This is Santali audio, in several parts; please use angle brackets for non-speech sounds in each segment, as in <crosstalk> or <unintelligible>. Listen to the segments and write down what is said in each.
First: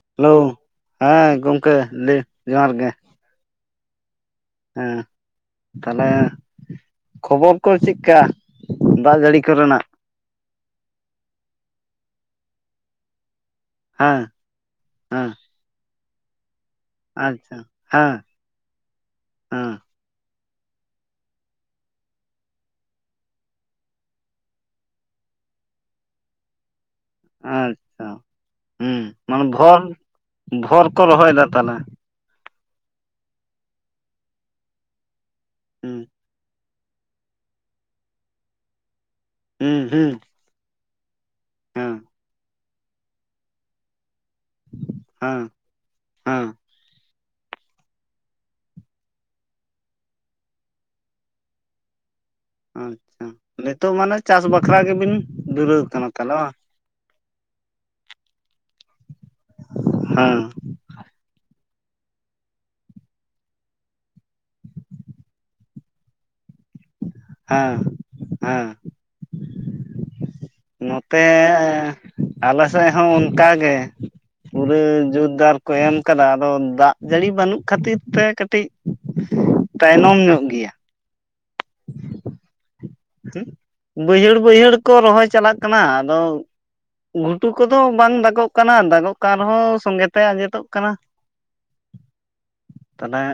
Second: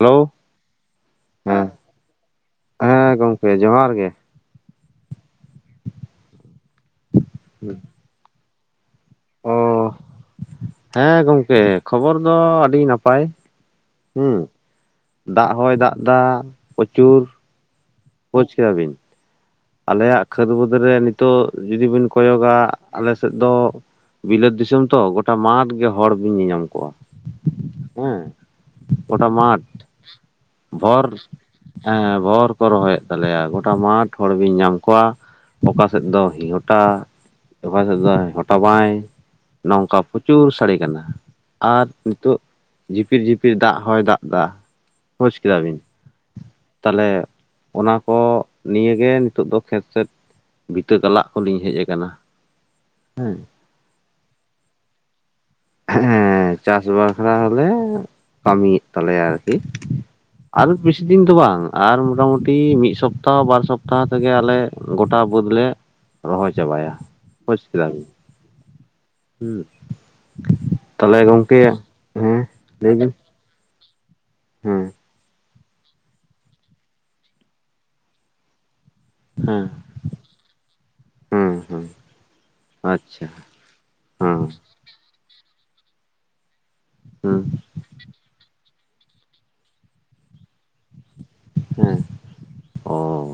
ᱦᱮᱞᱳ ᱦᱮᱞᱳᱣ ᱦᱮ ᱦᱮᱸ ᱜᱚᱢᱠᱮ ᱞᱟᱹᱭ ᱡᱚᱦᱟᱨ ᱜᱮ᱾ ᱦᱮᱸ ᱜᱚᱢᱠᱮ ᱡᱚᱦᱟᱨ ᱜᱮ᱾ ᱦᱮᱸ ᱛᱟᱦᱞᱮ ᱠᱷᱚᱵᱚᱨ ᱠᱚ ᱪᱮᱫᱠᱟ? ᱫᱟᱜ ᱡᱟᱹᱲᱤ ᱚ ᱠᱚᱨᱮᱱᱟᱜ᱾ ᱦᱮᱸ ᱜᱚᱝᱠᱮ ᱠᱷᱚᱵᱚᱨ ᱫᱚ ᱟᱹᱰᱤ ᱱᱟᱯᱟᱭ᱾ ᱦᱟᱸ ᱦᱟᱸ ᱟᱦᱚᱭ ᱫᱟᱜ ᱫᱟ᱾ ᱟᱪᱪᱷᱟ ᱦᱟᱸ ᱵᱩᱡ ᱠᱮᱫᱟ ᱵᱤᱱ᱾ ᱦᱩᱸ ᱟᱞᱮᱭᱟᱜ ᱠᱷᱟᱹᱫᱽ ᱵᱟᱹᱫᱽ ᱨᱮ ᱱᱤᱛᱚᱜ ᱡᱩᱫᱤ ᱵᱤᱱ ᱠᱚᱭᱚᱜᱟ ᱟᱞᱮ ᱥᱮᱫ ᱫᱚ ᱵᱤᱞᱟᱹᱛ ᱫᱤᱥᱚᱢ ᱛᱚ, ᱜᱳᱴᱟ ᱢᱟᱴ ᱜᱮ ᱦᱚᱲ ᱵᱤᱱ ᱧᱮᱧᱟᱢ ᱠᱚᱣᱟ ᱟᱪᱪᱷᱟ ᱦᱮᱸ ᱦᱩᱸ ᱜᱚᱴᱟ ᱢᱟᱱᱮ ᱢᱟᱴᱷ ᱵᱷᱚᱨ ᱠᱚ ᱵᱷᱚᱨ ᱨᱚᱦᱚᱭᱮᱫᱟ ᱛᱟᱦᱚᱞᱮ ᱮ ᱵᱷᱚᱨ ᱠᱚ ᱨᱚᱦᱚᱭᱮᱫ ᱛᱟᱞᱮᱭᱟ ᱜᱚᱴᱟ ᱢᱟᱴᱷ ᱦᱚᱲ ᱵᱤᱱ ᱧᱟᱢ ᱠᱚᱣᱟ ᱚᱠᱟ ᱦᱩᱸ ᱥᱮᱫ ᱫᱚ ᱦᱤᱦᱩᱴ ᱴᱟ ᱚᱠᱟ ᱥᱮᱫ ᱫᱚ ᱦᱚᱴᱟ ᱵᱟᱭ ᱦᱩᱸ ᱱᱚᱝᱠᱟ ᱦᱩᱸ ᱯᱨᱚᱪᱩᱨ ᱥᱟᱹᱲᱮ ᱠᱟᱱᱟ᱾ ᱟᱨ ᱦᱮᱸ ᱱᱤᱛᱚᱜ ᱡᱷᱤᱯᱤᱨ ᱡᱷᱤᱯᱤᱨ ᱫᱟᱜ ᱦᱚᱭ ᱫᱟᱜ᱾ ᱫᱟ ᱵᱩᱡᱽ ᱦᱮᱸ ᱠᱮᱫᱟ ᱵᱤᱱ ᱦᱮᱸ ᱛᱟᱦᱚᱞᱮ ᱚᱱᱟ ᱠᱚ ᱱᱤᱭᱟᱹ ᱜᱮ ᱱᱤᱛᱚᱜ ᱫᱚ ᱠᱷᱮᱛ ᱥᱮᱫ ᱵᱤᱛᱟᱹ ᱠᱟᱞᱟᱜ ᱠᱚᱞᱤᱧ ᱦᱮᱡ ᱠᱟᱱᱟ᱾ ᱟᱪᱪᱷᱟ ᱱᱤᱛᱳᱜ ᱢᱟᱱᱮ ᱪᱟᱥ ᱵᱟᱠᱷᱨᱟ ᱜᱮᱵᱤᱱ, ᱫᱷᱩᱨᱟᱹᱶ ᱠᱟᱱᱟ ᱛᱟᱦᱚᱞᱮ ᱵᱟᱝ? ᱦᱮᱸ ᱪᱟᱥ ᱵᱟᱠᱷᱨᱟ ᱦᱚᱞᱮ ᱠᱟᱹᱢᱤᱭᱮᱫ ᱛᱟᱞᱮᱭᱟ ᱟᱨᱠᱤ᱾ ᱦᱩᱸ ᱟᱨ ᱵᱮᱥᱤ ᱫᱤᱱ ᱫᱚ ᱵᱟᱝ ᱟᱨ ᱢᱚᱴᱟᱢᱩᱴᱤ ᱢᱤᱫ ᱥᱚᱯᱛᱟᱦᱚ ᱵᱟᱨ ᱥᱚᱯᱛᱟᱦᱚ ᱛᱮᱜᱮ ᱟᱞᱮ ᱜᱚᱴᱟ ᱵᱟᱹᱫᱽ ᱞᱮ ᱨᱚᱦᱚᱭ ᱪᱟᱵᱟᱭᱟ᱾ ᱵᱩᱡᱽ ᱦᱮᱸ ᱠᱮᱫᱟ ᱵᱤᱱ ᱦᱮᱸ ᱦᱩᱸ ᱛᱟᱦᱚᱞᱮ ᱱᱚᱛᱮ ᱜᱚᱝᱠᱮ ᱦᱮᱸ ᱟᱞᱮ ᱥᱮᱫ ᱞᱟᱹᱭ ᱦᱚᱸ ᱵᱤᱱ ᱚᱱᱠᱟᱜᱮ ᱯᱩᱨᱟᱹ ᱦᱮᱸ ᱡᱳᱛᱫᱟᱨ ᱠᱚ ᱮᱢ ᱠᱟᱫᱟ ᱟᱫᱚ ᱫᱟᱜ ᱡᱟᱹᱲᱤ ᱵᱟᱹᱱᱩᱜ ᱠᱷᱟᱹᱛᱤᱨ ᱛᱮ ᱠᱟᱹᱴᱤᱜ ᱛᱟᱭᱱᱚᱢ ᱧᱚᱜ ᱜᱮᱭᱟ᱾ ᱦᱩᱸ ᱦᱩᱸ ᱦᱩᱸ ᱵᱟᱹᱭᱦᱟᱹᱲ ᱦᱮᱸ ᱵᱟᱹᱭᱦᱟᱹᱲ ᱠᱚ ᱨᱚᱦᱚᱭ ᱪᱟᱞᱟᱜ ᱠᱟᱱᱟ, ᱟᱫᱚ ᱦᱩᱸ ᱜᱷᱩᱴᱩ ᱠᱚᱫ ᱫᱚ ᱵᱟᱝ ᱫᱟᱜᱚᱜ ᱠᱟᱱᱟ ᱫᱟᱜᱚᱜ ᱠᱟᱱ ᱨᱮᱦᱚᱸ ᱥᱚᱸᱜᱮᱛᱮ ᱟᱸᱡᱮᱫᱚᱜ ᱠᱟᱱᱟ᱾ ᱦᱩᱸ ᱛᱟᱦᱞᱮ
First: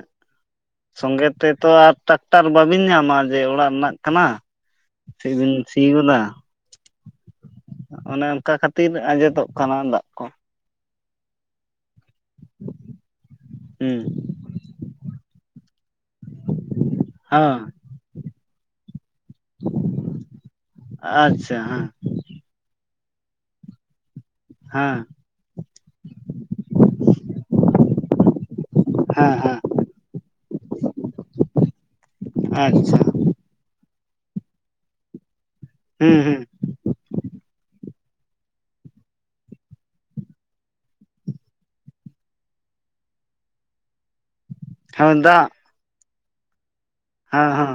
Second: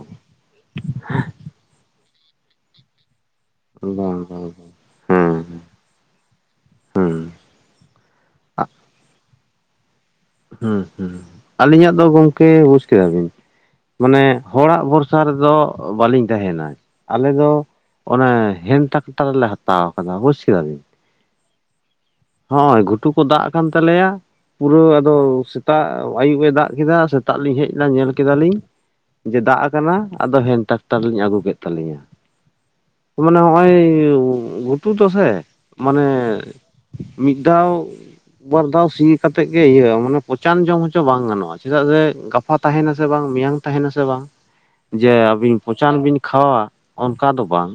ᱥᱚᱸᱜᱮ ᱛᱮᱛᱚ ᱟᱨ ᱴᱟᱠᱴᱟᱨ ᱵᱟᱹᱵᱤᱱ ᱧᱟᱢᱟ ᱡᱮ ᱚᱲᱟᱜ ᱨᱮᱱᱟᱜ ᱵᱟᱝ ᱵᱟᱝ ᱠᱟᱱᱟ᱾ ᱵᱟᱝ ᱪᱮᱫ ᱵᱤᱱ ᱥᱤ ᱜᱚᱫᱟ᱾ ᱦᱩᱸ ᱚᱱᱮ ᱚᱱᱠᱟ ᱠᱷᱟᱹᱛᱤᱨ ᱟᱸᱡᱮᱫᱚᱜ ᱠᱟᱱᱟ ᱫᱟᱜ ᱠᱚ᱾ ᱦᱩᱸ ᱦᱩᱸ ᱟᱹᱞᱤᱧᱟᱜ ᱫᱚ ᱜᱚᱝᱠᱮ ᱵᱩᱡᱽ ᱠᱮᱫᱟ ᱵᱤᱱ ᱦᱩᱸ ᱢᱟᱱᱮ ᱦᱚᱲᱟᱜ ᱵᱷᱚᱨᱥᱟ ᱨᱮᱫᱚ ᱵᱟᱹᱞᱤᱧ ᱛᱟᱦᱮᱱᱟ ᱟᱞᱮ ᱫᱚ ᱦᱮᱸ ᱚᱱᱟ ᱦᱮᱱᱛᱟ ᱴᱟᱨᱞᱮ ᱦᱟᱛᱟᱣ ᱠᱟᱫᱟ ᱵᱩᱡ ᱠᱮᱫᱟ ᱵᱮᱱ᱾ ᱟᱪᱪᱷᱟ ᱦᱮᱸ ᱦᱚᱸᱜᱼᱚᱭ ᱜᱷᱩᱴᱩ ᱠᱚ ᱫᱟᱜ ᱠᱟᱱ ᱛᱟᱞᱮᱭᱟ ᱯᱩᱨᱟᱹ ᱟᱫᱚ ᱥᱮᱛᱟᱜ ᱟᱹᱭᱩᱵ ᱮ ᱫᱟᱜ ᱠᱮᱫᱟ ᱥᱮᱛᱟᱜ ᱞᱤᱧ ᱦᱮᱡ ᱮᱱᱟ ᱧᱮᱞ ᱠᱮᱫᱟᱞᱤᱧ ᱦᱮᱸ ᱦᱮᱸ ᱡᱮ ᱦᱮᱸ ᱫᱟᱜ ᱟᱠᱟᱱᱟ ᱟᱫᱚ ᱦᱮᱱ ᱴᱟᱠᱴᱟᱨ ᱞᱤᱧ ᱟᱹᱜᱩ ᱠᱮᱫ ᱛᱟᱹᱞᱤᱧᱟ ᱟᱪᱪᱷᱟ ᱱᱚᱜᱼᱚᱭ ᱜᱷᱩᱴᱩ ᱫᱚ ᱥᱮ ᱢᱟᱱᱮ ᱦᱩᱸ ᱦᱩᱸ ᱢᱤᱫ ᱫᱷᱟᱣ ᱵᱟᱨ ᱫᱷᱟᱣ ᱥᱤ ᱠᱟᱛᱮᱫ ᱜᱮ ᱤᱭᱟᱹ ᱢᱟᱱᱮ ᱯᱚᱪᱟᱱ ᱡᱚᱢ ᱦᱚᱪᱚ ᱵᱟᱝ ᱜᱟᱱᱚᱜᱼᱟ ᱪᱮᱫᱟᱜ ᱡᱮ ᱜᱟᱯᱟ ᱛᱟᱦᱮᱱᱟ ᱥᱮ ᱵᱟᱝ ᱢᱮᱭᱟᱝ ᱛᱟᱦᱮᱱᱟ ᱥᱮ ᱵᱟᱝ ᱡᱮ ᱦᱮᱸ ᱫᱟᱜ ᱟᱹᱵᱤᱱ ᱯᱚᱪᱟᱱ ᱵᱤᱱ ᱠᱷᱟᱣᱟᱣᱟ ᱚᱱᱠᱟ ᱫᱚ ᱦᱮᱸ ᱵᱟᱝ ᱦᱮᱸ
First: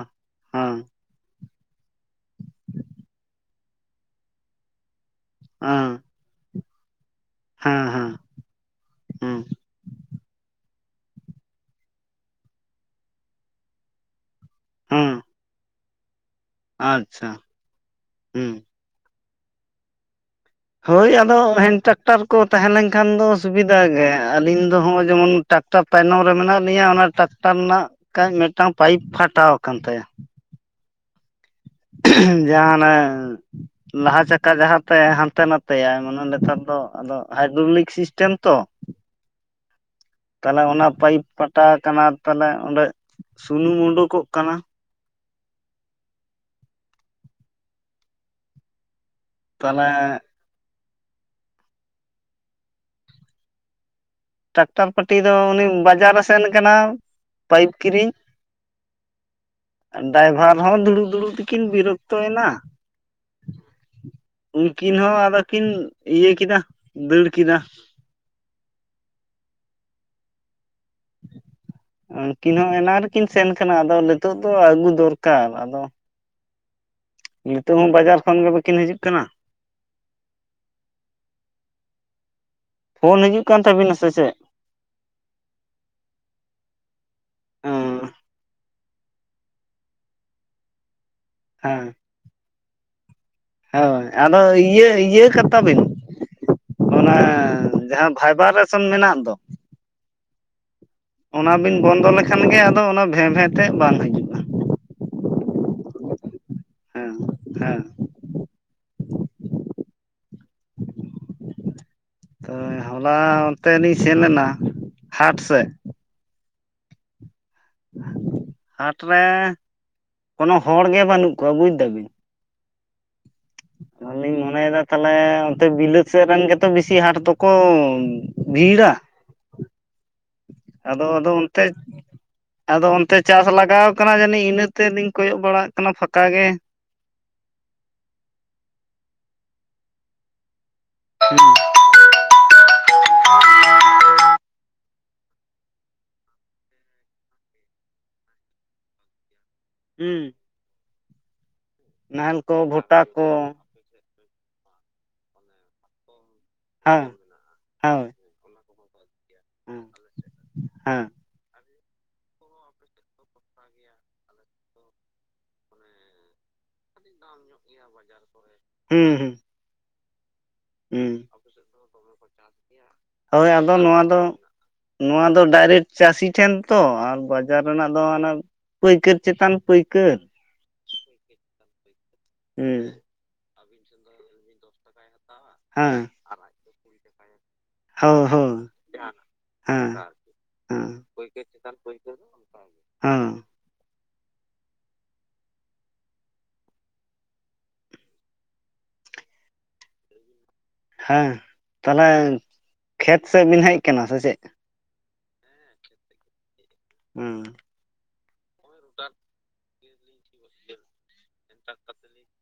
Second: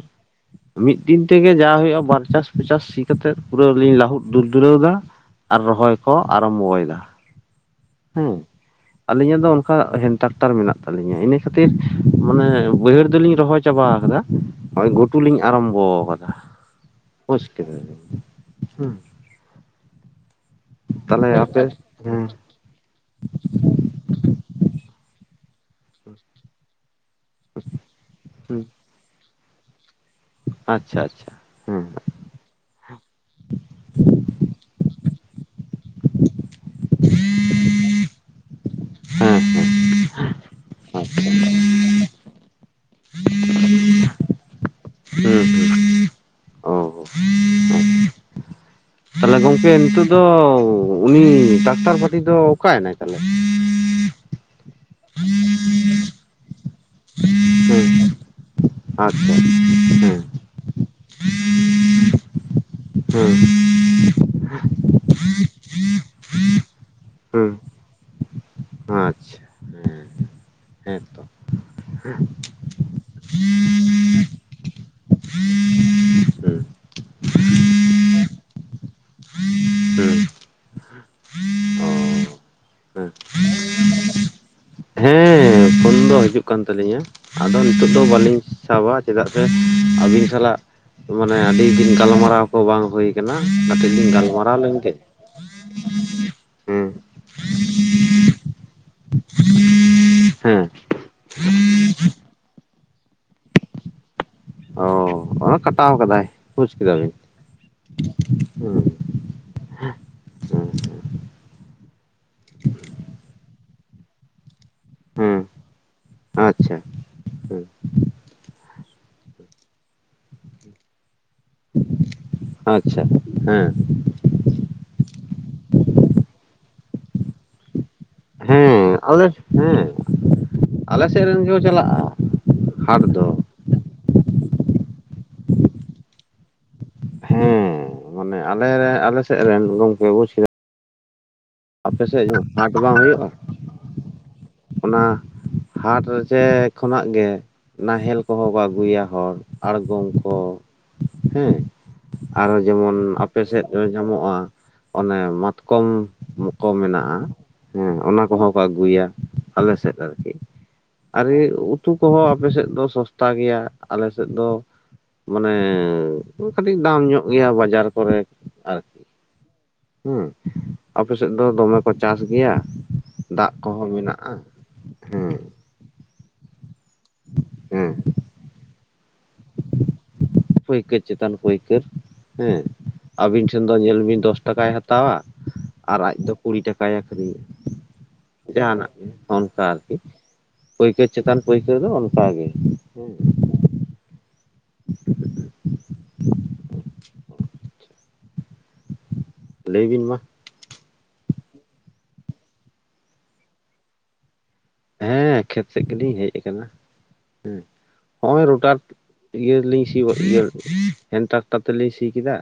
ᱦᱮᱸ ᱢᱤᱫ ᱢᱤᱫ ᱫᱤᱱ ᱛᱮᱜᱮ ᱡᱟ ᱦᱩᱭᱩᱜᱼᱟ ᱵᱟᱨ ᱪᱟᱥ ᱯᱚᱪᱟᱥ ᱥᱤ ᱠᱟᱛᱮᱜ ᱯᱩᱨᱟᱹ ᱞᱤᱧ ᱞᱟᱹᱦᱩᱫ ᱫᱩᱞ ᱫᱩᱞᱟᱹᱣ ᱮᱫᱟ ᱟᱨ ᱦᱮᱸ ᱨᱚᱦᱚᱭ ᱠᱚ ᱟᱨᱟᱢᱵᱷᱚᱭᱮᱫᱟ ᱦᱮᱸ ᱦᱮᱸ ᱦᱩᱸ ᱦᱩᱸ ᱟᱞᱤᱧᱟᱜ ᱫᱚ ᱚᱱᱠᱟ ᱦᱮᱱ ᱴᱟᱠᱴᱟᱨ ᱢᱮᱱᱟᱜ ᱛᱟᱹᱞᱤᱧᱟ ᱤᱱᱟᱹ ᱠᱷᱟᱹᱛᱤᱨ ᱢᱟᱱᱮ ᱵᱟᱹᱭᱦᱟᱹᱲ ᱫᱚᱞᱤᱧ ᱨᱚᱦᱚᱭ ᱪᱟᱵᱟ ᱟᱠᱟᱫᱟ ᱱᱚᱜᱼᱚᱭ ᱜᱷᱩᱴᱩ ᱦᱩᱸ ᱞᱤᱧ ᱟᱨᱟᱢᱵᱷᱚ ᱟᱠᱟᱫᱟ ᱟᱪᱪᱷᱟ ᱵᱩᱡᱽ ᱠᱮᱫᱟ ᱵᱤᱱ ᱦᱩᱸ ᱦᱮᱸ ᱦᱳᱭ ᱛᱟᱦᱚᱞᱮ ᱟᱫᱚ ᱟᱯᱮ ᱦᱮᱱ ᱴᱨᱟᱠᱴᱟᱨ ᱦᱮᱸ ᱠᱚ ᱛᱟᱦᱮᱸ ᱞᱮᱱᱠᱷᱟᱱ ᱫᱚ ᱥᱩᱵᱤᱫᱟ ᱜᱮ ᱟᱹᱞᱤᱧ ᱫᱚ ᱦᱚᱸ ᱡᱮᱢᱚᱱ ᱴᱟᱠᱴᱟᱨ ᱛᱟᱭᱱᱚᱢ ᱨᱮ ᱢᱮᱱᱟᱜ ᱞᱤᱧᱟᱹ ᱚᱱᱟ ᱴᱟᱠᱼ ᱼᱴᱟᱨ ᱨᱮᱱᱟᱜ ᱠᱟᱡ ᱦᱮᱸ ᱢᱤᱫᱴᱟᱝ ᱯᱟᱭᱤᱯ ᱯᱷᱟᱴᱟᱣ ᱟᱠᱟᱱ ᱛᱟᱭᱟ ᱟᱪᱪᱷᱟ ᱟᱪᱪᱷᱟ ᱦᱮᱸᱸ ᱡᱟᱦᱟᱸ ᱦᱟᱱᱮ ᱞᱟᱦᱟ ᱪᱟᱠᱟ ᱡᱟᱦᱟᱸᱛᱮ ᱦᱟᱱᱛᱮ ᱱᱟᱛᱮᱭᱟᱭ ᱢᱟᱱᱮ ᱱᱮᱛᱟᱨ ᱫᱚ ᱟᱫᱚ ᱦᱟᱭᱰᱨᱳᱚᱞᱤᱠ ᱥᱤᱥᱴᱮᱢ ᱛᱚ ᱦᱮᱸ ᱦᱮᱸ ᱛᱟᱦᱚᱞᱮ ᱚᱱᱟ ᱯᱟᱭᱤᱯ ᱯᱷᱟᱴᱟᱣ ᱟᱠᱟᱱᱟ ᱛᱟᱦᱞᱮ ᱚᱸᱰᱮ ᱥᱩᱱᱩᱢ ᱩᱰᱩᱠᱚᱜ ᱠᱟᱱᱟ ᱦᱩᱸ ᱦᱩᱸ <unintelligible> ᱛᱟᱦᱞᱮ ᱜᱚᱝᱠᱮ ᱛᱟᱦᱚᱞᱮ ᱱᱤᱛᱚᱜ ᱫᱚ ᱩᱱᱤ ᱴᱟᱠᱴᱟᱨ ᱯᱟᱴᱤ ᱫᱚ ᱚᱠᱟᱭᱮᱱᱟᱭ ᱛᱟᱦᱚᱞᱮ? ᱴᱟᱠᱴᱟᱨ ᱯᱟᱴᱤ ᱫᱚ ᱩᱱᱤ ᱵᱟᱡᱟᱨᱮ ᱥᱮᱱ ᱠᱟᱱᱟ ᱯᱟᱭᱤᱯ ᱦᱮᱸ ᱠᱤᱨᱤᱧ ᱟᱪᱪᱷᱟ ᱦᱮᱸ ᱰᱟᱭᱵᱷᱟᱨ ᱦᱚᱸ ᱫᱩᱲᱩᱵ ᱫᱩᱲᱩᱵ ᱠᱤᱱ ᱵᱤᱨᱠᱛᱚᱭ ᱱᱟ ᱦᱮᱸ ᱩᱱᱠᱤᱱ ᱦᱚᱸ ᱟᱫᱚ ᱠᱤᱱ ᱤᱭᱟᱹ ᱠᱮᱫᱟ ᱫᱟᱹᱲ ᱦᱮᱸ ᱠᱮᱫᱟ ᱟᱪᱪᱷᱟ ᱦᱮᱸ ᱦᱮᱸᱛᱚ ᱩᱱᱠᱤᱱ ᱦᱚᱸ ᱮᱱᱟᱝ ᱨᱮᱠᱤᱱ ᱥᱮᱱ ᱠᱟᱱᱟ ᱟᱫᱚ ᱱᱤᱛᱳᱜ ᱫᱚ ᱟᱹᱜᱩ ᱫᱚᱨᱠᱟᱨ ᱟᱫᱚ ᱦᱮᱸ ᱱᱤᱛᱚᱜ ᱦᱚᱸ ᱵᱟᱡᱟᱨ ᱠᱷᱚᱱ ᱜᱮ ᱵᱟᱹᱠᱤᱱ ᱦᱤᱡᱩᱜ ᱠᱟᱱᱟ ᱦᱮᱸ ᱚ ᱦᱮᱸ ᱯᱷᱳᱱ ᱦᱤᱡᱩᱜ ᱠᱟᱱ ᱛᱟᱹᱵᱤᱱᱟ ᱥᱮ ᱪᱮᱫ? ᱦᱮᱸ ᱯᱷᱳᱱ ᱫᱚ ᱦᱤᱡᱩᱜ ᱠᱟᱱ ᱛᱟᱹᱞᱤᱧᱟ ᱾ ᱟᱫᱚ ᱱᱤᱛᱳᱜ ᱫᱚ ᱦᱮᱸ ᱵᱟᱹᱞᱤᱧ ᱥᱟᱵᱟ ᱪᱮᱫᱟᱜ ᱥᱮ ᱟᱹᱵᱤᱱ ᱥᱟᱞᱟᱜ ᱢᱟᱱᱮ ᱟᱹᱰᱤ ᱫᱤᱱ ᱜᱟᱞᱢᱟᱨᱟᱣ ᱠᱚ ᱵᱟᱝ ᱦᱩᱭ ᱠᱟᱱᱟ ᱠᱟᱹᱴᱤᱡ ᱦᱳᱭ ᱞᱤᱧ ᱟᱫᱚ ᱜᱟᱞᱢᱟᱨᱟᱣ ᱤᱭᱟᱹ ᱞᱮᱱᱜᱮ ᱤᱭᱟᱹ ᱠᱟᱛᱟ ᱵᱤᱱ ᱦᱮᱸ ᱚᱱᱟ ᱡᱟᱦᱟᱸ ᱵᱷᱟᱭᱵᱟᱨᱮᱥᱚᱱ ᱢᱮᱱᱟᱜ ᱫᱚ <unintelligible> ᱦᱮᱸ ᱚᱱᱟ ᱵᱤᱱ ᱵᱚᱱᱫᱚ ᱞᱮᱠᱷᱟᱱ ᱜᱮ ᱟᱫᱚ ᱚᱱᱟ ᱵᱷᱮᱸ ᱵᱷᱮᱸ ᱛᱮᱫ ᱵᱟᱝ ᱦᱤᱡᱩᱜᱼᱟ ᱚ ᱚᱱᱟ ᱠᱟᱴᱟᱣ ᱟᱠᱟᱫᱟᱭ ᱵᱩᱡᱽ ᱠᱮᱫᱟᱵᱮᱱ ᱦᱮᱸ ᱾ ᱦᱮᱸ ᱦᱮᱸ ᱛᱳ ᱦᱚᱞᱟ ᱚᱱᱛᱮ ᱞᱤᱧ ᱥᱮᱱ ᱞᱮᱱᱟ ᱦᱟᱴ ᱦᱮᱸ ᱥᱮᱫ ᱟᱪᱪᱷᱟ ᱦᱮᱸ ᱦᱟᱴ ᱨᱮ ᱠᱳᱱᱳ ᱦᱚᱲ ᱜᱮ ᱵᱟᱹᱱᱩᱜ ᱠᱚᱣᱟ ᱵᱩᱡ ᱫᱟᱵᱤᱱ ᱟᱪᱪᱷᱟ ᱦᱮᱸ ᱟᱞᱤᱧ ᱢᱚᱱᱮᱭᱮᱫᱟ ᱛᱟᱦᱚᱞᱮ ᱚᱱᱛᱮ ᱵᱤᱞᱟᱹᱛ ᱥᱮᱫ ᱨᱮᱱ ᱜᱮᱛᱚ ᱵᱤᱥᱤ ᱦᱟᱴ ᱫᱚᱠᱚ ᱵᱷᱤᱲᱟ ᱦᱮᱸ ᱦᱮᱸ ᱟᱫᱚ ᱟᱞᱮ ᱥᱮᱫ ᱟᱫᱚ ᱨᱮᱱ ᱜᱮᱠᱚ ᱚᱱᱛᱮ ᱪᱟᱞᱟᱜᱼᱟ ᱟᱫᱚ ᱦᱟᱴ ᱚᱱᱛᱮ ᱫᱚ ᱪᱟᱥ ᱞᱟᱜᱟᱣ ᱠᱟᱱᱟ ᱡᱟᱹᱱᱤᱡ ᱤᱱᱟᱹ ᱛᱮᱞᱤᱧ ᱠᱚᱭᱚᱜ ᱵᱟᱲᱟᱜ ᱠᱟᱱᱟ ᱯᱷᱟᱸᱠᱟ ᱜᱮ, ᱦᱮᱸ ᱢᱟᱱᱮ ᱟᱞᱮ ᱨᱮ ᱟᱞᱮ ᱥᱮᱫ ᱨᱮᱱ ᱜᱚᱝᱠᱮ ᱵᱩᱪ ᱠᱮ <unintelligible> ᱟᱯᱮ ᱥᱮᱫ ᱦᱚᱸ ᱦᱟᱴ ᱵᱟᱝ ᱦᱩᱭᱩᱜᱼᱟ? ᱚᱱᱟ ᱦᱟᱴ ᱨᱮ ᱪᱮ ᱠᱷᱚᱱᱟᱜ ᱜᱮ ᱱᱟᱦᱮᱞ ᱠᱚᱦᱚᱸ ᱠᱚ ᱟᱹᱜᱩᱭᱟ ᱦᱚᱲ᱾ ᱟᱲᱜᱚᱢ ᱦᱩᱸ ᱠᱚ ᱦᱮᱸ ᱱᱟᱦᱮᱞ ᱟᱨᱚ ᱠᱚ ᱡᱮᱢᱚᱱ ᱵᱷᱩᱴᱟ ᱠᱚ ᱟᱯᱮ ᱥᱮᱫ ᱧᱟᱢᱚᱜᱼᱟ ᱚᱱᱮ ᱢᱟᱛᱠᱚᱢ ᱠᱚ ᱦᱮᱸ ᱢᱮᱱᱟᱜᱼᱟ, ᱦᱮᱸ ᱦᱳᱭ ᱚᱱᱟ ᱠᱚᱦᱚᱸ ᱟᱹᱜᱩᱭᱟ ᱟᱞᱮ ᱥᱮᱫ ᱟᱨᱠᱤ ᱦᱮᱸ ᱟᱨ ᱩᱛᱩ ᱠᱚᱦᱚᱸ ᱟᱯᱮ ᱥᱮᱫ ᱫᱚ ᱥᱚᱥᱛᱟ ᱜᱮᱭᱟ, ᱟᱞ ᱥᱮᱫ ᱫᱚ ᱢᱟᱱᱮ ᱠᱟᱹᱴᱤᱡ ᱫᱟᱢ ᱧᱚᱜ ᱜᱮᱭᱟ ᱵᱟᱡᱟᱨ ᱠᱚᱨᱮ ᱟᱨᱠᱤ ᱦᱩᱸ ᱦᱩᱸ ᱦᱮᱸ ᱦᱩᱸ ᱟᱯᱮ ᱥᱮᱫ ᱫᱚ ᱫᱚᱢᱮ ᱠᱚ ᱪᱟᱥ ᱜᱮᱭᱟ᱾ ᱦᱳᱭ ᱫᱟᱜ ᱟᱫᱚ ᱠᱚᱦᱚᱸ ᱱᱚᱣᱟ ᱫᱚ ᱢᱮᱱᱟᱜᱼᱟ ᱱᱚᱣᱟ ᱦᱮᱸ ᱫᱚ ᱰᱟᱭᱨᱮᱠᱴ ᱪᱟᱹᱥᱤ ᱴᱷᱮᱱ ᱛᱚ ᱟᱨ ᱵᱟᱡᱟᱨ ᱦᱮᱸ ᱨᱮᱱᱟᱜ ᱫᱚ ᱦᱟᱱᱮ ᱯᱟᱹᱭᱠᱟᱹᱨ ᱪᱮᱛᱟᱱ ᱯᱟᱹᱭᱠᱟᱹᱨ, ᱯᱟᱹᱭᱠᱟᱹᱨ ᱪᱮᱛᱟᱱ ᱯᱟᱹᱭᱠᱟᱹᱨ ᱦᱮᱸ ᱟᱵᱤᱱ ᱴᱷᱮᱱ ᱫᱚ ᱧᱮᱞ ᱵᱤᱱ ᱫᱚᱥ ᱴᱟᱠᱟᱭ ᱦᱟᱛᱟᱣᱟ ᱟᱨ ᱦᱮᱸ ᱟᱡ ᱫᱚ ᱠᱩᱲᱤ ᱴᱟᱠᱟᱭ ᱟᱹᱷᱨᱤᱧᱟ᱾ ᱦᱳ ᱦᱳ ᱡᱟᱦᱟᱸᱱᱟᱜ ᱜᱮ ᱚᱱᱠᱟ ᱟᱨᱠᱤ ᱦᱮᱸ ᱯᱟᱹᱭᱠᱟᱹᱨ ᱪᱮᱛᱟᱱ ᱯᱟᱹᱭᱠᱟᱹᱨ ᱫᱚ ᱚᱱᱠᱟᱜ ᱜᱮ᱾ ᱦᱮᱸ ᱞᱟᱹᱭ ᱵᱤᱱ ᱢᱟ᱾ ᱦᱮᱸ ᱛᱟᱦᱚᱞᱮ ᱠᱷᱮᱛ ᱥᱮᱫ ᱵᱤᱱ ᱦᱮᱡ ᱟᱠᱟᱱᱟ ᱥᱮ ᱪᱮᱫ? ᱦᱮᱸ ᱠᱷᱮᱛ ᱥᱮᱫ ᱜᱮ ᱞᱤᱧ ᱦᱮᱡ ᱟᱠᱟᱱᱟ, ᱦᱮᱸ ᱦᱚᱜᱼᱚᱭ ᱨᱚᱴᱟᱨ <unintelligible> ᱤᱭᱟᱹ ᱨᱮᱞᱤᱧ ᱥᱤ ᱤᱭᱟᱹ ᱦᱮᱱ ᱴᱨᱟᱠᱴᱟᱨ ᱛᱮᱞᱤᱧ ᱥᱤ ᱠᱮᱫᱟ᱾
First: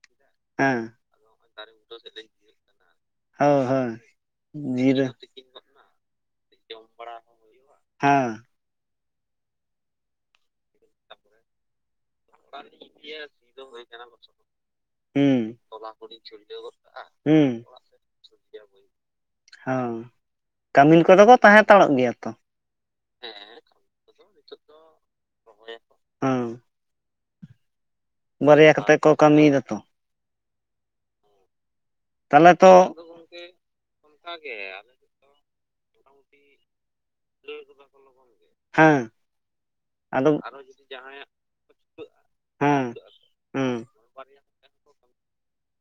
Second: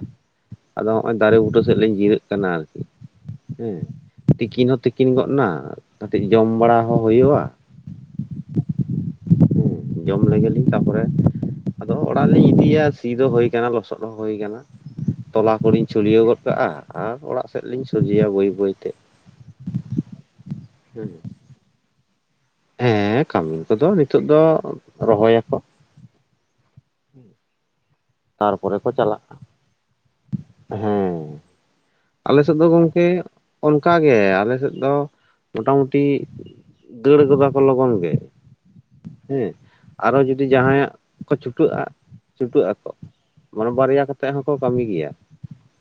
ᱦᱮᱸ ᱟᱫᱚ ᱱᱚᱜ ᱚᱚᱭ ᱫᱟᱨᱮ ᱵᱩᱴᱟᱹ ᱥᱮᱫ ᱞᱤᱧ ᱡᱤᱨᱟᱹᱜ ᱠᱟᱱᱟ ᱟᱨᱠᱤ᱾ ᱦᱳᱭ ᱦᱮᱸ ᱦᱳᱭ ᱛᱤᱠᱤᱱ ᱦᱚᱸ ᱡᱤᱨᱟᱹ ᱛᱤᱠᱤᱱ ᱜᱚᱫ ᱮᱱᱟ ᱠᱟᱹᱴᱤᱡ ᱡᱚᱢ ᱵᱟᱲᱟ ᱦᱚᱸ ᱦᱩᱭᱩᱜᱼᱟ᱾ ᱦᱮᱸ ᱡᱚᱢ ᱞᱮᱜᱮ ᱞᱤᱧ ᱛᱟᱯᱚᱨᱮ ᱟᱫᱚ ᱚᱲᱟᱜ ᱞᱤᱧ ᱤᱫᱤᱭᱟ ᱥᱤ ᱫᱚ ᱦᱩᱭ ᱟᱠᱟᱱᱟ ᱞᱚᱥᱚᱫ ᱦᱚᱸ ᱦᱩᱭ ᱟᱠᱟᱱᱟ᱾ ᱦᱩᱸ ᱛᱚᱞᱟ ᱠᱚ ᱞᱤᱧ ᱪᱷᱩᱲᱭᱟᱹᱣ ᱜᱚᱫ ᱠᱟᱜᱼᱟ ᱟᱨ ᱚᱲᱟᱜ ᱥᱮᱫ ᱞᱤᱧ ᱥᱚᱡᱷᱮᱭᱟ ᱵᱟᱹᱭ ᱵᱟᱹᱭ ᱛᱮ᱾ ᱦᱮᱸ ᱠᱟᱹᱢᱤᱱ ᱠᱚᱫᱚ ᱠᱚ ᱛᱟᱦᱮᱸ ᱦᱟᱛᱟᱲᱚᱜ ᱜᱮᱭᱟ ᱛᱚ? ᱦᱮᱸ ᱠᱟᱹᱢᱤᱱ ᱠᱚᱫᱚ ᱱᱤᱛᱚᱜ ᱫᱚ ᱨᱚᱦᱚᱭᱟ ᱠᱚ᱾ ᱦᱮᱸ ᱵᱟᱨᱭᱟ ᱛᱟᱨᱯᱚᱨᱮ ᱠᱚ ᱠᱟᱛᱮ ᱪᱟᱞᱟᱜᱼᱟ, ᱠᱟᱹᱢᱤᱭᱮᱫᱟ ᱛᱚ ᱦᱮᱸ ᱟᱞᱮ ᱛᱟᱦᱚᱞᱮ ᱥᱮᱫ ᱫᱚ ᱛᱚ ᱜᱚᱢᱠᱮ ᱚᱱᱠᱟᱜᱮ ᱟᱞᱮ ᱥᱮᱫ ᱫᱚ ᱢᱳᱴᱟᱢᱩᱴᱤ ᱫᱟᱹᱲ ᱜᱚᱫᱟ ᱠᱚ ᱞᱚᱜᱚᱱ ᱜᱮ ᱦᱮᱸ᱾ ᱟᱨᱚ ᱟᱫᱚ ᱡᱩᱫᱤ ᱡᱟᱦᱟᱸᱭᱟᱜ ᱠᱚ ᱪᱷᱩᱴᱟᱹᱜᱼᱟ ᱪᱷᱩᱴᱟᱹᱜ ᱟᱠᱚ᱾ ᱦᱮᱸ ᱢᱟᱱᱮ ᱦᱮᱸ ᱵᱟᱨᱭᱟ ᱠᱟᱛᱮᱫ ᱦᱚᱸᱠᱚ ᱠᱟᱹᱢᱤ ᱜᱮᱭᱟ᱾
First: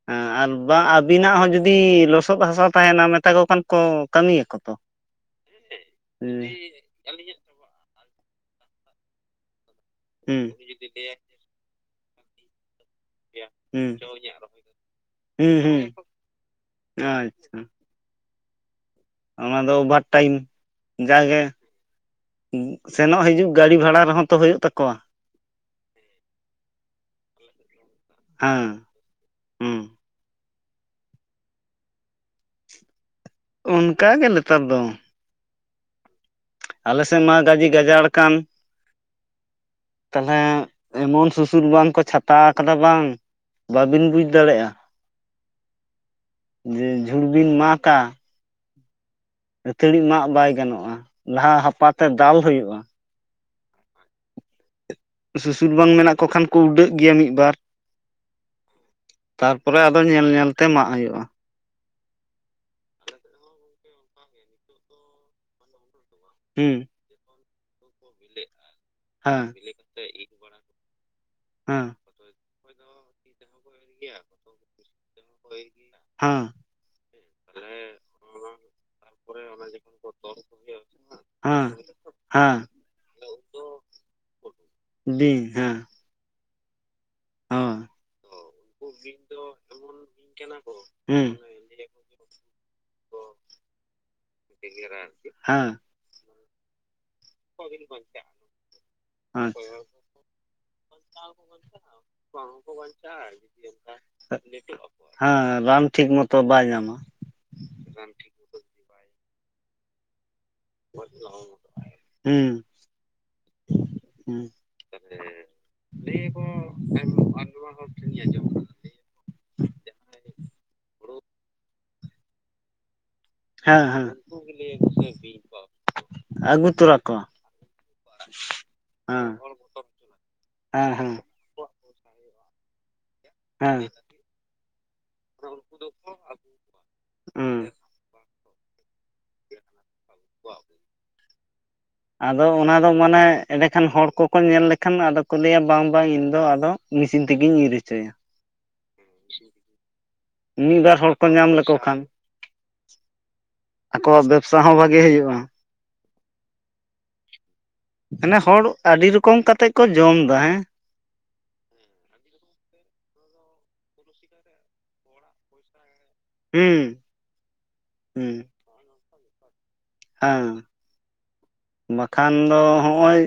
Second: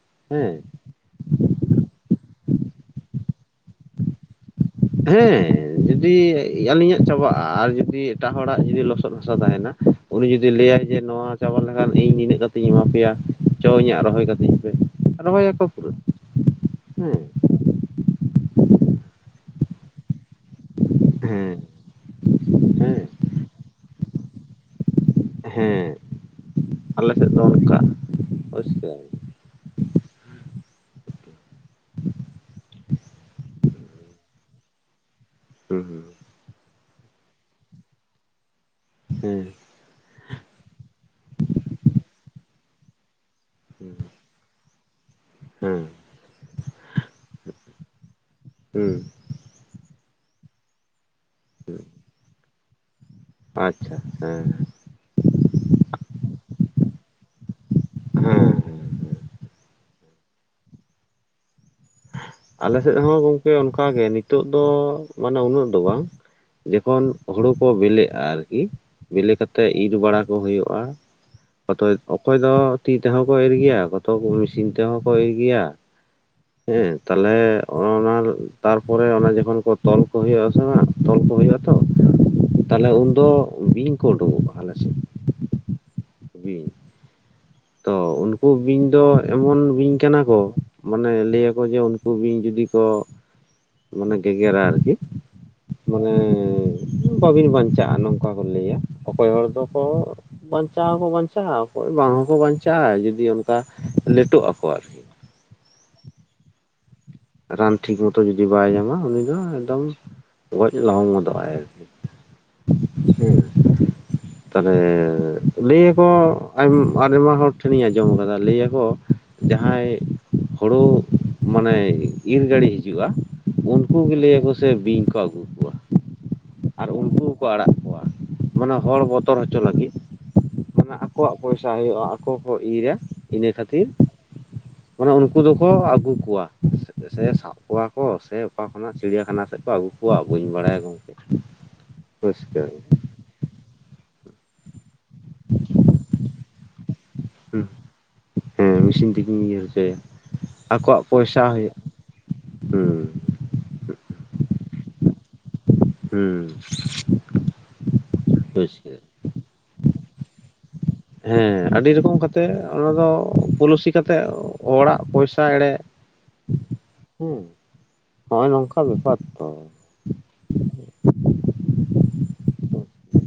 ᱦᱮᱸ ᱟᱨ ᱵᱟᱝ ᱟᱹᱵᱤᱱᱟᱜ ᱦᱚᱸ ᱡᱩᱫᱤ ᱞᱚᱥᱚᱫ ᱦᱟᱥᱟ ᱛᱟᱦᱮᱱᱟ ᱢᱮᱛᱟ ᱠᱚ ᱠᱟᱱ ᱠᱚ ᱠᱟᱹᱢᱤᱭᱟ ᱠᱚ? ᱦᱮᱸ ᱡᱩᱫᱤ ᱟᱹᱞᱤᱧᱟᱜ ᱪᱟᱵᱟᱜᱼᱟ᱾ ᱟᱨ ᱡᱩᱫᱤ ᱮᱴᱟᱜ ᱦᱚᱲᱟᱜ ᱡᱩᱫᱤ ᱞᱚᱥᱚᱫ ᱦᱟᱥᱟ ᱛᱟᱦᱮᱱᱟ ᱩᱱᱤ ᱦᱩᱸ ᱡᱩᱫᱤ ᱞᱟᱹᱭᱟᱭ ᱡᱮ ᱱᱚᱣᱟ ᱪᱟᱵᱟ ᱞᱮᱠᱷᱟᱱ ᱤᱧ ᱱᱤᱱᱟᱹᱜ ᱠᱟᱛᱮᱧ ᱮᱢᱟ ᱯᱮᱭᱟ᱾ ᱪᱚ ᱦᱩᱸ ᱤᱧᱟᱹᱜ ᱨᱚᱦᱚᱭ ᱠᱟᱹᱛᱤᱧ ᱯᱮ ᱨᱚᱦᱚᱭᱟ᱾ ᱦᱩᱸ ᱠᱚ ᱦᱩᱸ ᱦᱮᱸ ᱟᱪᱪᱷᱟ ᱚᱱᱟ ᱫᱚ ᱚᱵᱷᱟᱨ ᱴᱟᱭᱤᱢ ᱡᱟᱜᱮ᱾ ᱦᱮᱸ ᱦᱮᱸ ᱥᱮᱱᱚᱜ ᱦᱤᱡᱩᱜ ᱜᱟᱹᱰᱤ ᱵᱷᱟᱲᱟ ᱨᱮᱦᱚᱸ ᱛᱚ ᱦᱩᱭᱩᱜ ᱛᱟᱠᱚᱣᱟ᱾ ᱦᱮᱸ ᱟᱞᱮ ᱥᱮᱫ ᱫᱚ ᱚᱱᱠᱟ ᱵᱩᱡ ᱦᱮᱸ ᱠᱮᱫᱟᱵᱤᱱ? ᱦᱩᱸ ᱚᱱᱠᱟᱜᱮ ᱱᱮᱛᱟᱨ ᱫᱚ᱾ ᱦᱩᱸ ᱦᱩᱸ ᱟᱞᱮᱥᱮᱫ ᱢᱟ ᱜᱟᱹᱡᱮ ᱜᱟᱡᱟᱲ ᱟᱠᱟᱱᱟ᱾ ᱦᱮᱸ ᱛᱟᱞᱦᱮ ᱮᱢᱚᱱ ᱥᱩᱥᱩᱨ ᱵᱟᱱᱠᱚ ᱪᱷᱟᱛᱟ ᱟᱠᱟᱫᱟ ᱵᱟᱝ ᱵᱟᱹᱵᱤᱱ ᱵᱩᱡ ᱫᱟᱲᱮᱭᱟᱜᱼᱟ ᱦᱮᱸ ᱡᱮ ᱡᱷᱩᱲ ᱵᱤᱱ ᱢᱟᱜᱼᱟ ᱦᱮᱸ ᱟᱹᱛᱷᱟᱹᱲᱤ ᱢᱟᱜ ᱵᱟᱭ ᱜᱟᱱᱚᱜᱼᱟ ᱞᱟᱦᱟ ᱦᱟᱯᱟ ᱛᱮ ᱫᱟᱞ ᱦᱩᱭᱩᱜᱼᱟ ᱟᱪᱪᱷᱟ ᱦᱮᱸ ᱥᱩᱥᱩᱨ ᱵᱟᱱ ᱢᱮᱱᱟᱜ ᱠᱚ ᱠᱷᱟᱱ ᱠᱚ ᱩᱰᱟᱹᱜ ᱜᱮᱭᱟ ᱢᱤᱫ ᱵᱟᱨ ᱦᱮᱸ ᱦᱮᱸ ᱛᱟᱨᱯᱚᱨᱮ ᱟᱫᱚ ᱧᱮᱞ ᱧᱮᱞᱛᱮ ᱢᱟᱜ ᱦᱩᱭᱩᱜᱼᱟ ᱟᱞᱮᱥᱮᱫ ᱦᱚᱸ ᱜᱚᱝᱠᱮ ᱚᱱᱠᱟᱜᱮ ᱱᱤᱛᱚᱜ ᱫᱚ ᱢᱟᱱᱮ ᱩᱱᱟᱹᱜ ᱫᱚ ᱵᱟᱝ ᱦᱩᱸ ᱡᱚᱠᱷᱚᱱ ᱦᱩᱲᱩ ᱠᱚ ᱵᱤᱞᱤᱜᱼᱟ ᱟᱨᱠᱤ ᱵᱮᱞᱮ ᱦᱮᱸ ᱠᱟᱛᱮᱫ ᱤᱨ ᱵᱟᱲᱟ ᱠᱚ ᱦᱩᱭᱩᱜᱼᱟ ᱦᱮᱸ ᱚᱛᱚᱭ ᱚᱠᱚᱭ ᱫᱚ ᱛᱤ ᱛᱮᱦᱚᱸ ᱠᱚ ᱮᱨ ᱜᱮᱭᱟ ᱠᱚᱛᱚ ᱢᱮᱥᱤᱱ ᱛᱮᱦᱚᱸ ᱠᱚ ᱤᱨ ᱜᱮᱭᱟ ᱦᱮᱸ ᱛᱟᱦᱚᱞᱮ ᱚᱱᱟ ᱛᱟᱨᱯᱚᱨᱮ ᱚᱱᱟ ᱡᱚᱠᱷᱚᱱ ᱠᱚ ᱛᱚᱞ ᱠᱚ ᱦᱩᱭᱩᱜᱼᱟᱥᱮ ᱵᱟᱝ ᱛᱚᱞ ᱠᱚ ᱦᱩᱭᱩᱜᱼᱟ ᱛᱚ ᱛᱟᱦᱚᱞᱮ ᱩᱱᱫᱚ ᱵᱤᱧ ᱠᱚ ᱩᱰᱩᱠᱚᱜᱼᱟ ᱟᱞᱮᱥᱮ ᱵᱤᱧ ᱦᱮᱸ ᱵᱤᱧ ᱛᱚ ᱩᱱᱠᱩ ᱵᱤᱧ ᱫᱚ ᱮᱢᱚᱱ ᱵᱤᱧ ᱠᱟᱱᱟ ᱠᱚ ᱢᱟᱱᱮ ᱞᱟᱹᱭᱟᱠᱚ ᱡᱮ ᱠᱩ ᱵᱤᱧ ᱡᱩᱫᱤ ᱠᱚ ᱢᱟᱱᱮ ᱜᱮᱜᱮᱨᱟ ᱟᱨᱠᱤ ᱢᱟᱱᱮ ᱵᱟᱹᱵᱤᱱ ᱵᱟᱧᱪᱟᱜᱼᱟ ᱱᱚᱝᱠᱟ ᱠᱚ ᱞᱟᱹᱭᱟ ᱚᱠᱚᱭ ᱦᱚᱲ ᱫᱚᱠᱚ ᱵᱟᱧᱪᱟᱣ ᱦᱚᱸᱠᱚ ᱵᱟᱧᱪᱟᱜᱼᱟ ᱚᱠᱚᱭ ᱵᱟᱝ ᱦᱚᱸᱠᱚ ᱵᱟᱧᱪᱟᱜᱼᱟ ᱡᱩᱫᱤ ᱚᱱᱠᱟ ᱞᱮᱴᱚᱜ ᱟᱠᱚ ᱟᱨᱠᱤ ᱦᱮᱸ ᱨᱟᱱ ᱴᱷᱤᱠ ᱢᱚᱛᱚ ᱵᱟᱭ ᱧᱟᱢᱟ ᱨᱟᱱ ᱴᱷᱤᱠ ᱢᱚᱛᱚ ᱡᱩᱫᱤ ᱵᱟᱭ ᱧᱟᱢᱟ ᱩᱱᱤ ᱫᱚ ᱮᱠᱫᱚᱢ ᱜᱚᱡ ᱞᱚᱦᱚᱢ ᱜᱚᱫᱚᱜ ᱟᱭ ᱟᱨᱠᱤ ᱦᱩᱸ ᱦᱮᱸ ᱦᱩᱸ ᱛᱟᱦᱚᱞᱮ ᱞᱟᱹᱭ ᱟᱠᱚ ᱟᱭᱢᱟ ᱦᱚᱲ ᱴᱷᱮᱱᱤᱧ ᱟᱸᱡᱚᱢ ᱠᱟᱫᱟ ᱞᱟᱹᱭ ᱟᱠᱚ ᱡᱟᱦᱟᱸᱭ ᱦᱩᱲᱩ ᱢᱟᱱᱮ ᱤᱨ ᱜᱟᱹᱲᱤ ᱦᱤᱡᱩᱜᱼᱟ ᱦᱮᱸ ᱩᱱᱠᱩ ᱦᱮᱸ ᱜᱮ ᱞᱟᱹᱭᱟᱠᱚ ᱥᱮ ᱵᱤᱧ ᱠᱚ ᱟᱹᱜᱩ ᱠᱚᱣᱟ ᱟᱹᱜᱩ ᱟᱨ ᱛᱚᱨᱟ ᱩᱱᱠᱩ ᱠᱚᱣᱟ ᱦᱚᱸᱠᱚ ᱟᱲᱟᱜ ᱠᱚᱣᱟ ᱢᱟᱱᱮ ᱦᱚᱲ ᱦᱮᱸ ᱵᱚᱛᱚᱨ ᱦᱚᱪᱚ ᱞᱟᱹᱜᱤᱫ ᱦᱮᱸ ᱢᱟᱱᱮ ᱦᱮᱸ ᱟᱠᱚᱣᱟᱜ ᱯᱚᱭᱥᱟ ᱦᱩᱭᱩᱜᱼᱟ ᱟᱠᱚ ᱠᱚ ᱤᱨᱟ ᱤᱱᱟᱹ ᱦᱮᱸ ᱠᱷᱟᱹᱛᱤᱨ ᱢᱟᱱᱮ ᱩᱱᱠᱩ ᱫᱚᱠᱚ ᱟᱹᱜᱩ ᱠᱚᱣᱟ ᱥᱮ ᱥᱟᱵ ᱦᱩᱸ ᱠᱚᱣᱟ ᱠᱚ ᱥᱮ ᱚᱠᱟ ᱠᱷᱚᱱᱟᱜ ᱪᱤᱲᱤᱭᱟᱠᱷᱟᱱᱟ ᱥᱮᱫ ᱠᱚ ᱟᱹᱜᱩ ᱠᱚᱣᱟ ᱵᱟᱹᱧ ᱵᱟᱲᱟᱭᱟ ᱜᱚᱝᱠᱮ <inaudible> ᱟᱫᱚ ᱚᱱᱟ ᱫᱚ ᱢᱟᱱᱮ ᱮᱸᱰᱮᱠᱷᱟᱱ ᱦᱚᱲ ᱠᱚᱠᱚ ᱧᱮᱞ ᱞᱮᱠᱷᱟᱱ ᱟᱫᱚ ᱠᱚ ᱞᱟᱹᱭᱟ ᱵᱟᱝ ᱵᱟᱝ ᱤᱧ ᱫᱚ ᱟᱫᱚ ᱢᱮᱥᱤᱱ ᱛᱮᱜᱮᱧ ᱦᱩᱸ ᱤᱨᱤᱪᱚᱭᱟ ᱦᱮᱸ ᱢᱮᱥᱤᱱ ᱛᱮᱜᱤᱧ ᱤᱭᱟᱹ ᱦᱚᱪᱚᱭᱟ ᱢᱤᱫ ᱵᱟᱨ ᱟᱠᱚᱣᱟᱜ ᱦᱚᱲ ᱠᱚ ᱯᱚᱭᱥᱟ ᱧᱟᱢ ᱞᱮᱠᱚ ᱦᱩᱭᱩᱜ ᱠᱷᱟᱱ ᱦᱩᱸ᱾ ᱟᱠᱚᱣᱟᱜ ᱵᱮᱵᱽᱥᱟ ᱦᱚᱸ ᱵᱷᱟᱜᱤ ᱦᱩᱭᱩᱜ-ᱟ᱾ ᱦᱩᱸ᱾ ᱢᱟᱱᱮ ᱦᱚᱲ ᱵᱩᱡᱽ ᱠᱮᱫᱟ ᱟᱰᱤ ᱨᱚᱠᱚᱢ ᱠᱟᱛᱮᱜ ᱠᱚ ᱡᱚᱢ ᱫᱟ ᱦᱮᱸ᱾ ᱦᱮᱸ ᱟᱰᱤ ᱨᱚᱠᱚᱢ ᱠᱟᱛᱮᱜ ᱚᱱᱟ ᱫᱚ ᱯᱚᱞᱩᱥᱤ ᱠᱟᱛᱮᱜ ᱦᱚᱲᱟᱜ ᱯᱚᱭᱥᱟ ᱮᱲᱮᱼᱼ ᱦᱩᱸ ᱦᱮᱸ ᱦᱩᱸ ᱦᱚᱸᱜ-ᱚᱭ ᱱᱚᱝᱠᱟ ᱵᱮᱯᱟᱨ ᱛᱚ᱾ ᱦᱮᱸ ᱵᱟᱠᱷᱟᱱ ᱫᱚ ᱦᱚᱜᱼᱚᱸᱭᱼᱼ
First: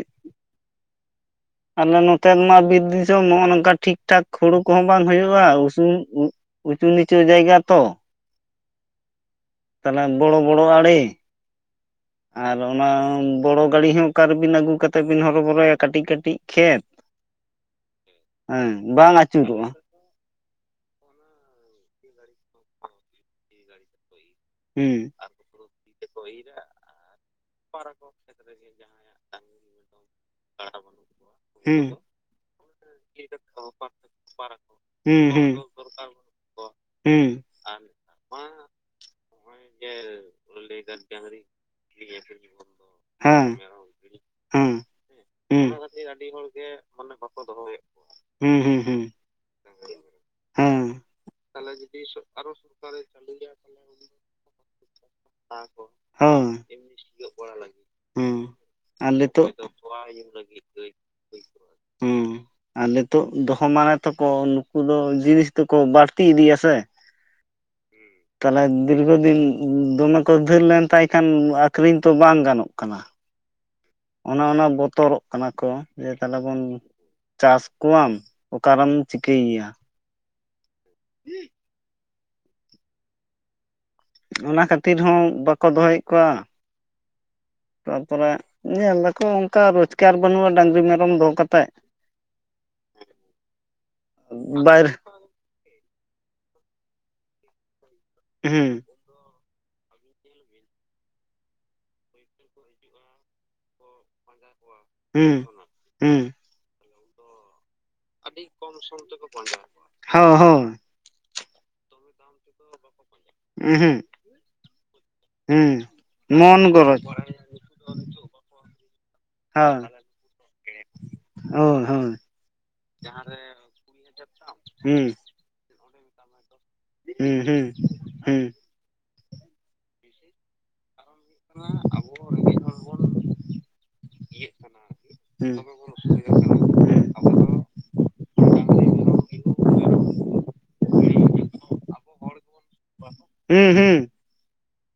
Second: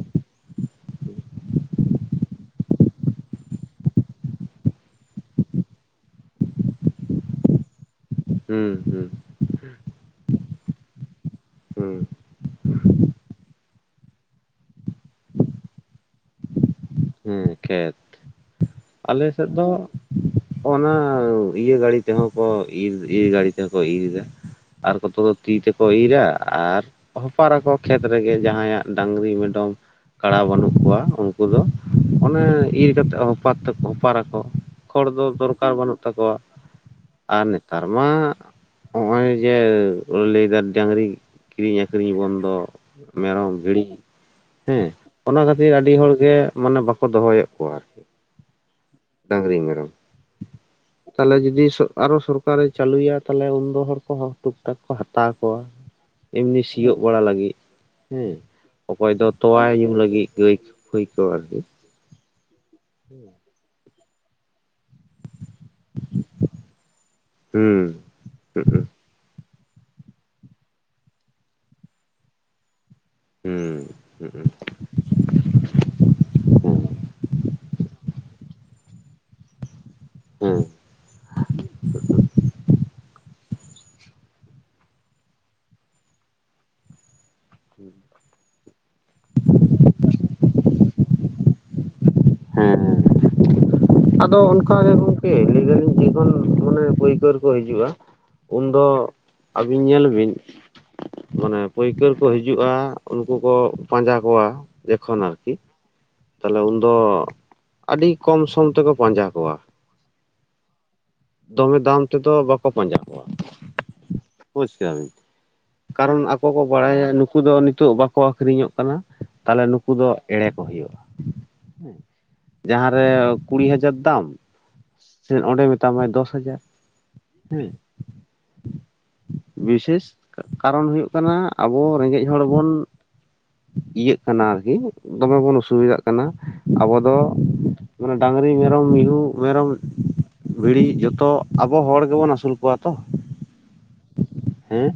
ᱟᱞᱮ ᱱᱚᱛᱮ ᱢᱟ ᱵᱤᱨ ᱫᱤᱥᱚᱢ ᱱᱚᱜ-ᱚ ᱱᱚᱝᱠᱟ ᱴᱷᱤᱠ ᱴᱷᱟᱠ ᱦᱩᱲᱩ ᱠᱩᱦᱚᱸ ᱵᱟᱝ ᱦᱩᱭᱩᱜ-ᱟ ᱩᱥᱩᱞ ᱩᱼᱼ ᱩᱪᱩ ᱱᱤᱪᱩ ᱡᱟᱭᱜᱟ ᱛᱚ᱾ ᱦᱩᱸ ᱦᱩᱸ᱾ ᱛᱟᱦᱚᱞᱮ ᱵᱚᱲᱚ ᱵᱚᱲᱚ ᱟᱲᱤ᱾ ᱦᱩᱸ᱾ ᱟᱨ ᱚᱱᱟ ᱚᱸᱻ ᱵᱚᱲᱚ ᱜᱟᱲᱤ ᱦᱚᱸ ᱚᱠᱟ ᱨᱮᱵᱤᱱ ᱟᱹᱜᱩ ᱠᱟᱛᱮᱜ ᱵᱤᱱ ᱦᱚᱨᱚ ᱵᱚᱨᱚᱭᱟ ᱠᱟᱹᱴᱤᱡ ᱠᱟᱹᱴᱤᱡ ᱠᱷᱮᱛ᱾ ᱦᱮᱸ ᱠᱷᱮᱛ ᱦᱮᱸ ᱵᱟᱝ ᱟᱞᱮ ᱥᱮᱜ ᱫᱚᱼᱼ ᱟᱹᱪᱩᱨᱚᱜᱼᱟ ᱚᱱᱟ ᱤᱭᱟᱹ ᱜᱟᱲᱤ ᱛᱮᱦᱚᱸ ᱠᱚ ᱤᱨ ᱤᱨ ᱜᱟᱹᱲᱤ ᱛᱮᱦᱚᱸ ᱠᱚ ᱤᱨ ᱫᱟ᱾ ᱟᱨ ᱠᱚ ᱦᱩᱸ ᱛᱚ ᱫᱚ ᱛᱤ ᱛᱮᱠᱚ ᱤᱨᱟ ᱟᱨ ᱦᱚᱯᱟᱨᱟ ᱠᱚ ᱠᱷᱮᱛ ᱨᱮᱜᱮ ᱡᱟᱦᱟᱸ ᱭᱟᱜ ᱰᱟᱝᱜᱽᱨᱤ ᱢᱮᱰᱚᱢᱼᱼ ᱠᱟᱲᱟ ᱵᱟᱹᱱᱩᱜ ᱠᱚᱣᱟ ᱩᱱᱠᱩ ᱫᱚᱼᱼ ᱦᱩᱸ ᱚᱱᱮ ᱤᱨ ᱠᱟᱛᱮᱜ ᱦᱚᱯᱟᱛ ᱛᱟᱠᱚ ᱦᱚᱯᱟᱨᱟ ᱠᱚ ᱠᱷᱚᱲ ᱦᱩᱸ ᱫᱚ ᱦᱩᱸ ᱫᱚᱨᱠᱟᱨ ᱵᱟᱱᱩᱜ ᱛᱟᱠᱚᱣᱟ᱾ <unintelligible> ᱦᱩᱸ᱾ ᱟᱨ ᱱᱮᱛᱟᱨ ᱢᱟ ᱼᱼ ᱦᱚᱸᱜᱼᱚᱭ ᱡᱮ ᱞᱟᱹᱭ ᱫᱟ ᱰᱟᱝᱨᱤ ᱠᱤᱨᱤᱧ ᱟᱹᱠᱷᱨᱤᱧ ᱵᱚᱱᱫᱚ᱾ ᱦᱮᱸ ᱢᱮᱨᱚᱢ ᱵᱷᱤᱲᱤ ᱦᱮᱸ ᱚᱱᱟ ᱠᱷᱟᱹᱛᱤᱨ ᱟᱰᱤ ᱦᱚᱲ ᱜᱮ ᱢᱟᱱᱮ ᱵᱟᱠᱚ ᱫᱚᱦᱚᱭᱮᱜ ᱠᱚᱣᱟ ᱟᱨᱼᱼ ᱦᱩᱸ ᱦᱩᱸ ᱦᱩᱸ᱾ ᱰᱟᱹᱝᱨᱤ ᱢᱮᱨᱚᱢ ᱾ ᱦᱮᱸ ᱛᱟᱦᱚᱞᱮ ᱡᱩᱫᱤ ᱥᱚ ᱟᱨᱚ ᱥᱚᱨᱠᱟᱨᱮ ᱪᱟᱞᱩᱭᱟ ᱛᱟᱦᱚᱞᱮ ᱩᱱᱫᱚ ᱦᱚᱲ ᱠᱚᱦᱚᱸᱼᱼ ᱴᱩᱠ ᱴᱟᱠ ᱠᱚ ᱦᱟᱛᱟᱣ ᱠᱚᱣᱟ ᱦᱳᱭ ᱮᱢᱱᱤ ᱥᱤᱭᱳᱜ ᱵᱟᱲᱟ ᱞᱟᱜᱤᱜ᱾ ᱦᱮᱸ ᱦᱩᱸ ᱟᱨ ᱚᱠᱚᱭ ᱫᱚ ᱱᱤᱛᱚᱜ ᱛᱚᱣᱟᱭ ᱧᱩ ᱛᱚᱣᱟ ᱞᱟᱹᱜᱤᱜ ᱜᱟᱹᱭ ᱞᱟᱹᱜᱤᱫ ᱯᱷᱟᱹᱭ ᱠᱚ ᱟᱨᱠᱤ᱾ ᱦᱩᱸ ᱟᱨ ᱱᱤᱛᱚᱜ ᱫᱚᱦᱚ ᱢᱟᱱᱮ ᱛᱮᱠᱚ ᱱᱩᱠᱩ ᱫᱚ ᱡᱤᱱᱤᱥ ᱫᱚᱠᱚ ᱵᱟᱲᱛᱤ ᱤᱫᱤᱭᱟ ᱥᱮᱼᱼ ᱦᱩᱸ᱾ ᱛᱟᱞᱦᱮᱼᱼ ᱦᱩᱸ ᱫᱤᱨᱜᱷᱚ ᱫᱤᱱ ᱫᱚᱢᱮ ᱠᱚ ᱫᱷᱟᱹᱨ ᱞᱮᱱ ᱛᱟᱭ ᱠᱷᱟᱱ ᱟᱠᱷᱨᱤᱧ ᱛᱚ ᱵᱟᱝ ᱜᱟᱱᱚᱜ ᱠᱟᱱᱟ᱾ ᱦᱩᱸ᱾ ᱚᱱᱟ ᱦᱩᱸ ᱚᱱᱟ ᱵᱚᱛᱚᱨᱚᱜᱼᱼ ᱠᱟᱱᱟ ᱠᱚ ᱡᱮ ᱛᱟᱦᱚᱞᱮ ᱵᱚᱱ ᱦᱩᱸ ᱪᱟᱥ ᱠᱚᱣᱟᱢ ᱚᱠᱟᱨᱮᱢ ᱪᱤᱠᱟᱹᱭ ᱭᱟ᱾ ᱦᱮᱸ᱾ ᱦᱩᱸ᱾ ᱚᱱᱟ ᱠᱷᱟᱹᱛᱤᱨ ᱦᱚᱸ ᱵᱟᱠᱚ ᱫᱚᱦᱚᱭᱮᱜ ᱠᱚᱣᱟ᱾ ᱛᱟᱨᱯᱚᱨᱮ ᱧᱮᱞ ᱫᱟᱠᱚ ᱚᱱᱠᱟ ᱨᱳᱡᱽᱜᱟᱨ ᱵᱟᱹᱱᱩᱜ-ᱟ ᱰᱟᱹᱝᱨᱤ ᱢᱮᱨᱚᱢ ᱫᱚᱦᱚ ᱠᱟᱛᱮᱜ᱾ ᱦᱮᱸ ᱦᱮᱸ ᱟᱫᱚ ᱚᱱᱠᱟ ᱵᱟᱭᱨᱮ ᱜᱮ ᱠᱚᱼᱼ ᱠᱮ ᱞᱟᱹᱭ ᱫᱟᱹᱞᱤᱧ ᱡᱮᱠᱷᱚᱱ ᱢᱟᱱᱮ ᱯᱟᱹᱭᱠᱟᱹᱨᱤ ᱠᱚ ᱦᱤᱡᱩᱜ-ᱟ ᱩᱱ ᱦᱩᱸ ᱫᱚᱼᱼ ᱟᱹᱵᱤᱱ ᱧᱮᱞ ᱵᱤᱱᱼᱼ ᱢᱟᱱᱮ ᱯᱟᱹᱭᱠᱟᱹᱨ ᱠᱚ ᱦᱤᱡᱩᱜ-ᱟ ᱩᱱᱠᱩ ᱠᱚ ᱯᱟᱸᱡᱟ ᱠᱚᱣᱟ᱾ ᱡᱮᱠᱷᱚᱱ ᱟᱨ ᱦᱩᱸ ᱠᱤ ᱦᱩᱸ ᱛᱟᱦᱚᱞᱮ ᱩᱱᱫᱚᱼᱼ ᱟᱰᱤ ᱠᱚᱢ ᱥᱚᱢ ᱛᱮᱠᱚ ᱯᱟᱸᱡᱟ ᱠᱚᱣᱟ, ᱦᱳᱭ ᱦᱳᱭ ᱫᱚᱢᱮ ᱫᱟᱢ ᱛᱮᱫᱚ ᱵᱟᱠᱼᱼ ᱠᱚ ᱯᱟᱸᱡᱟ ᱠᱚᱣᱟ ᱦᱩᱸ ᱵᱩᱡᱽ ᱠᱮᱫᱟ ᱵᱤᱱ᱾ ᱦᱮᱸ ᱠᱟᱨᱚᱱ ᱟᱠᱚ ᱠᱚ ᱢᱚᱱ ᱜᱚᱨᱚᱡ ᱵᱟᱲᱟᱭᱟ ᱦᱳᱭ ᱱᱩᱠᱩ ᱫᱚ ᱱᱤᱛᱚᱜ ᱵᱟᱠᱚ ᱟᱠᱷᱨᱤᱧᱚᱜ ᱠᱟᱱᱟ᱾ ᱛᱟᱦᱚᱞᱮ ᱱᱩᱠᱩ ᱫᱚ ᱮᱲᱮ ᱠᱚ ᱦᱩᱭᱩᱜ-ᱟ᱾ ᱦᱚᱭ ᱦᱚᱭ᱾ ᱡᱟᱦᱟᱸ ᱨᱮ ᱠᱩᱲᱤ ᱦᱟᱡᱟᱨ ᱫᱟᱢ ᱦᱩᱸ ᱦᱮᱸ ᱚᱸᱰᱮ ᱢᱮᱛᱟ ᱢᱟᱭ ᱫᱚᱥ ᱦᱟᱡᱟᱨ᱾ ᱩᱸ ᱦᱩᱸ ᱦᱮᱸ ᱦᱩᱸ ᱾ ᱵᱤᱥᱮᱥ ᱠᱟᱨᱚᱱ ᱦᱩᱭᱩᱜ ᱠᱟᱱᱟ ᱟᱵᱚ ᱨᱮᱸᱜᱮᱡ ᱦᱚᱲ ᱵᱚᱱ ᱤᱭᱟᱹᱜ ᱠᱟᱱᱟ ᱟᱨᱠᱤ ᱫᱚᱢᱮ ᱦᱩᱸ ᱦᱩᱸ ᱵᱚᱱ ᱚᱥᱩᱼᱼ ᱵᱤᱫᱟᱜ ᱠᱟᱱᱟ ᱟᱵᱚ ᱫᱚ ᱰᱟᱝᱨᱤ ᱢᱮᱨᱚᱢ ᱢᱤᱦᱩ ᱢᱮᱨᱚᱢ ᱵᱷᱤᱲᱤ ᱡᱚᱛᱚ ᱟᱵᱚ ᱦᱚᱲ ᱜᱮᱵᱚᱱ ᱟᱹᱥᱩᱞ ᱠᱚᱣᱟ ᱛᱚ ᱦᱩᱸ ᱦᱩᱸ ᱦᱮᱸ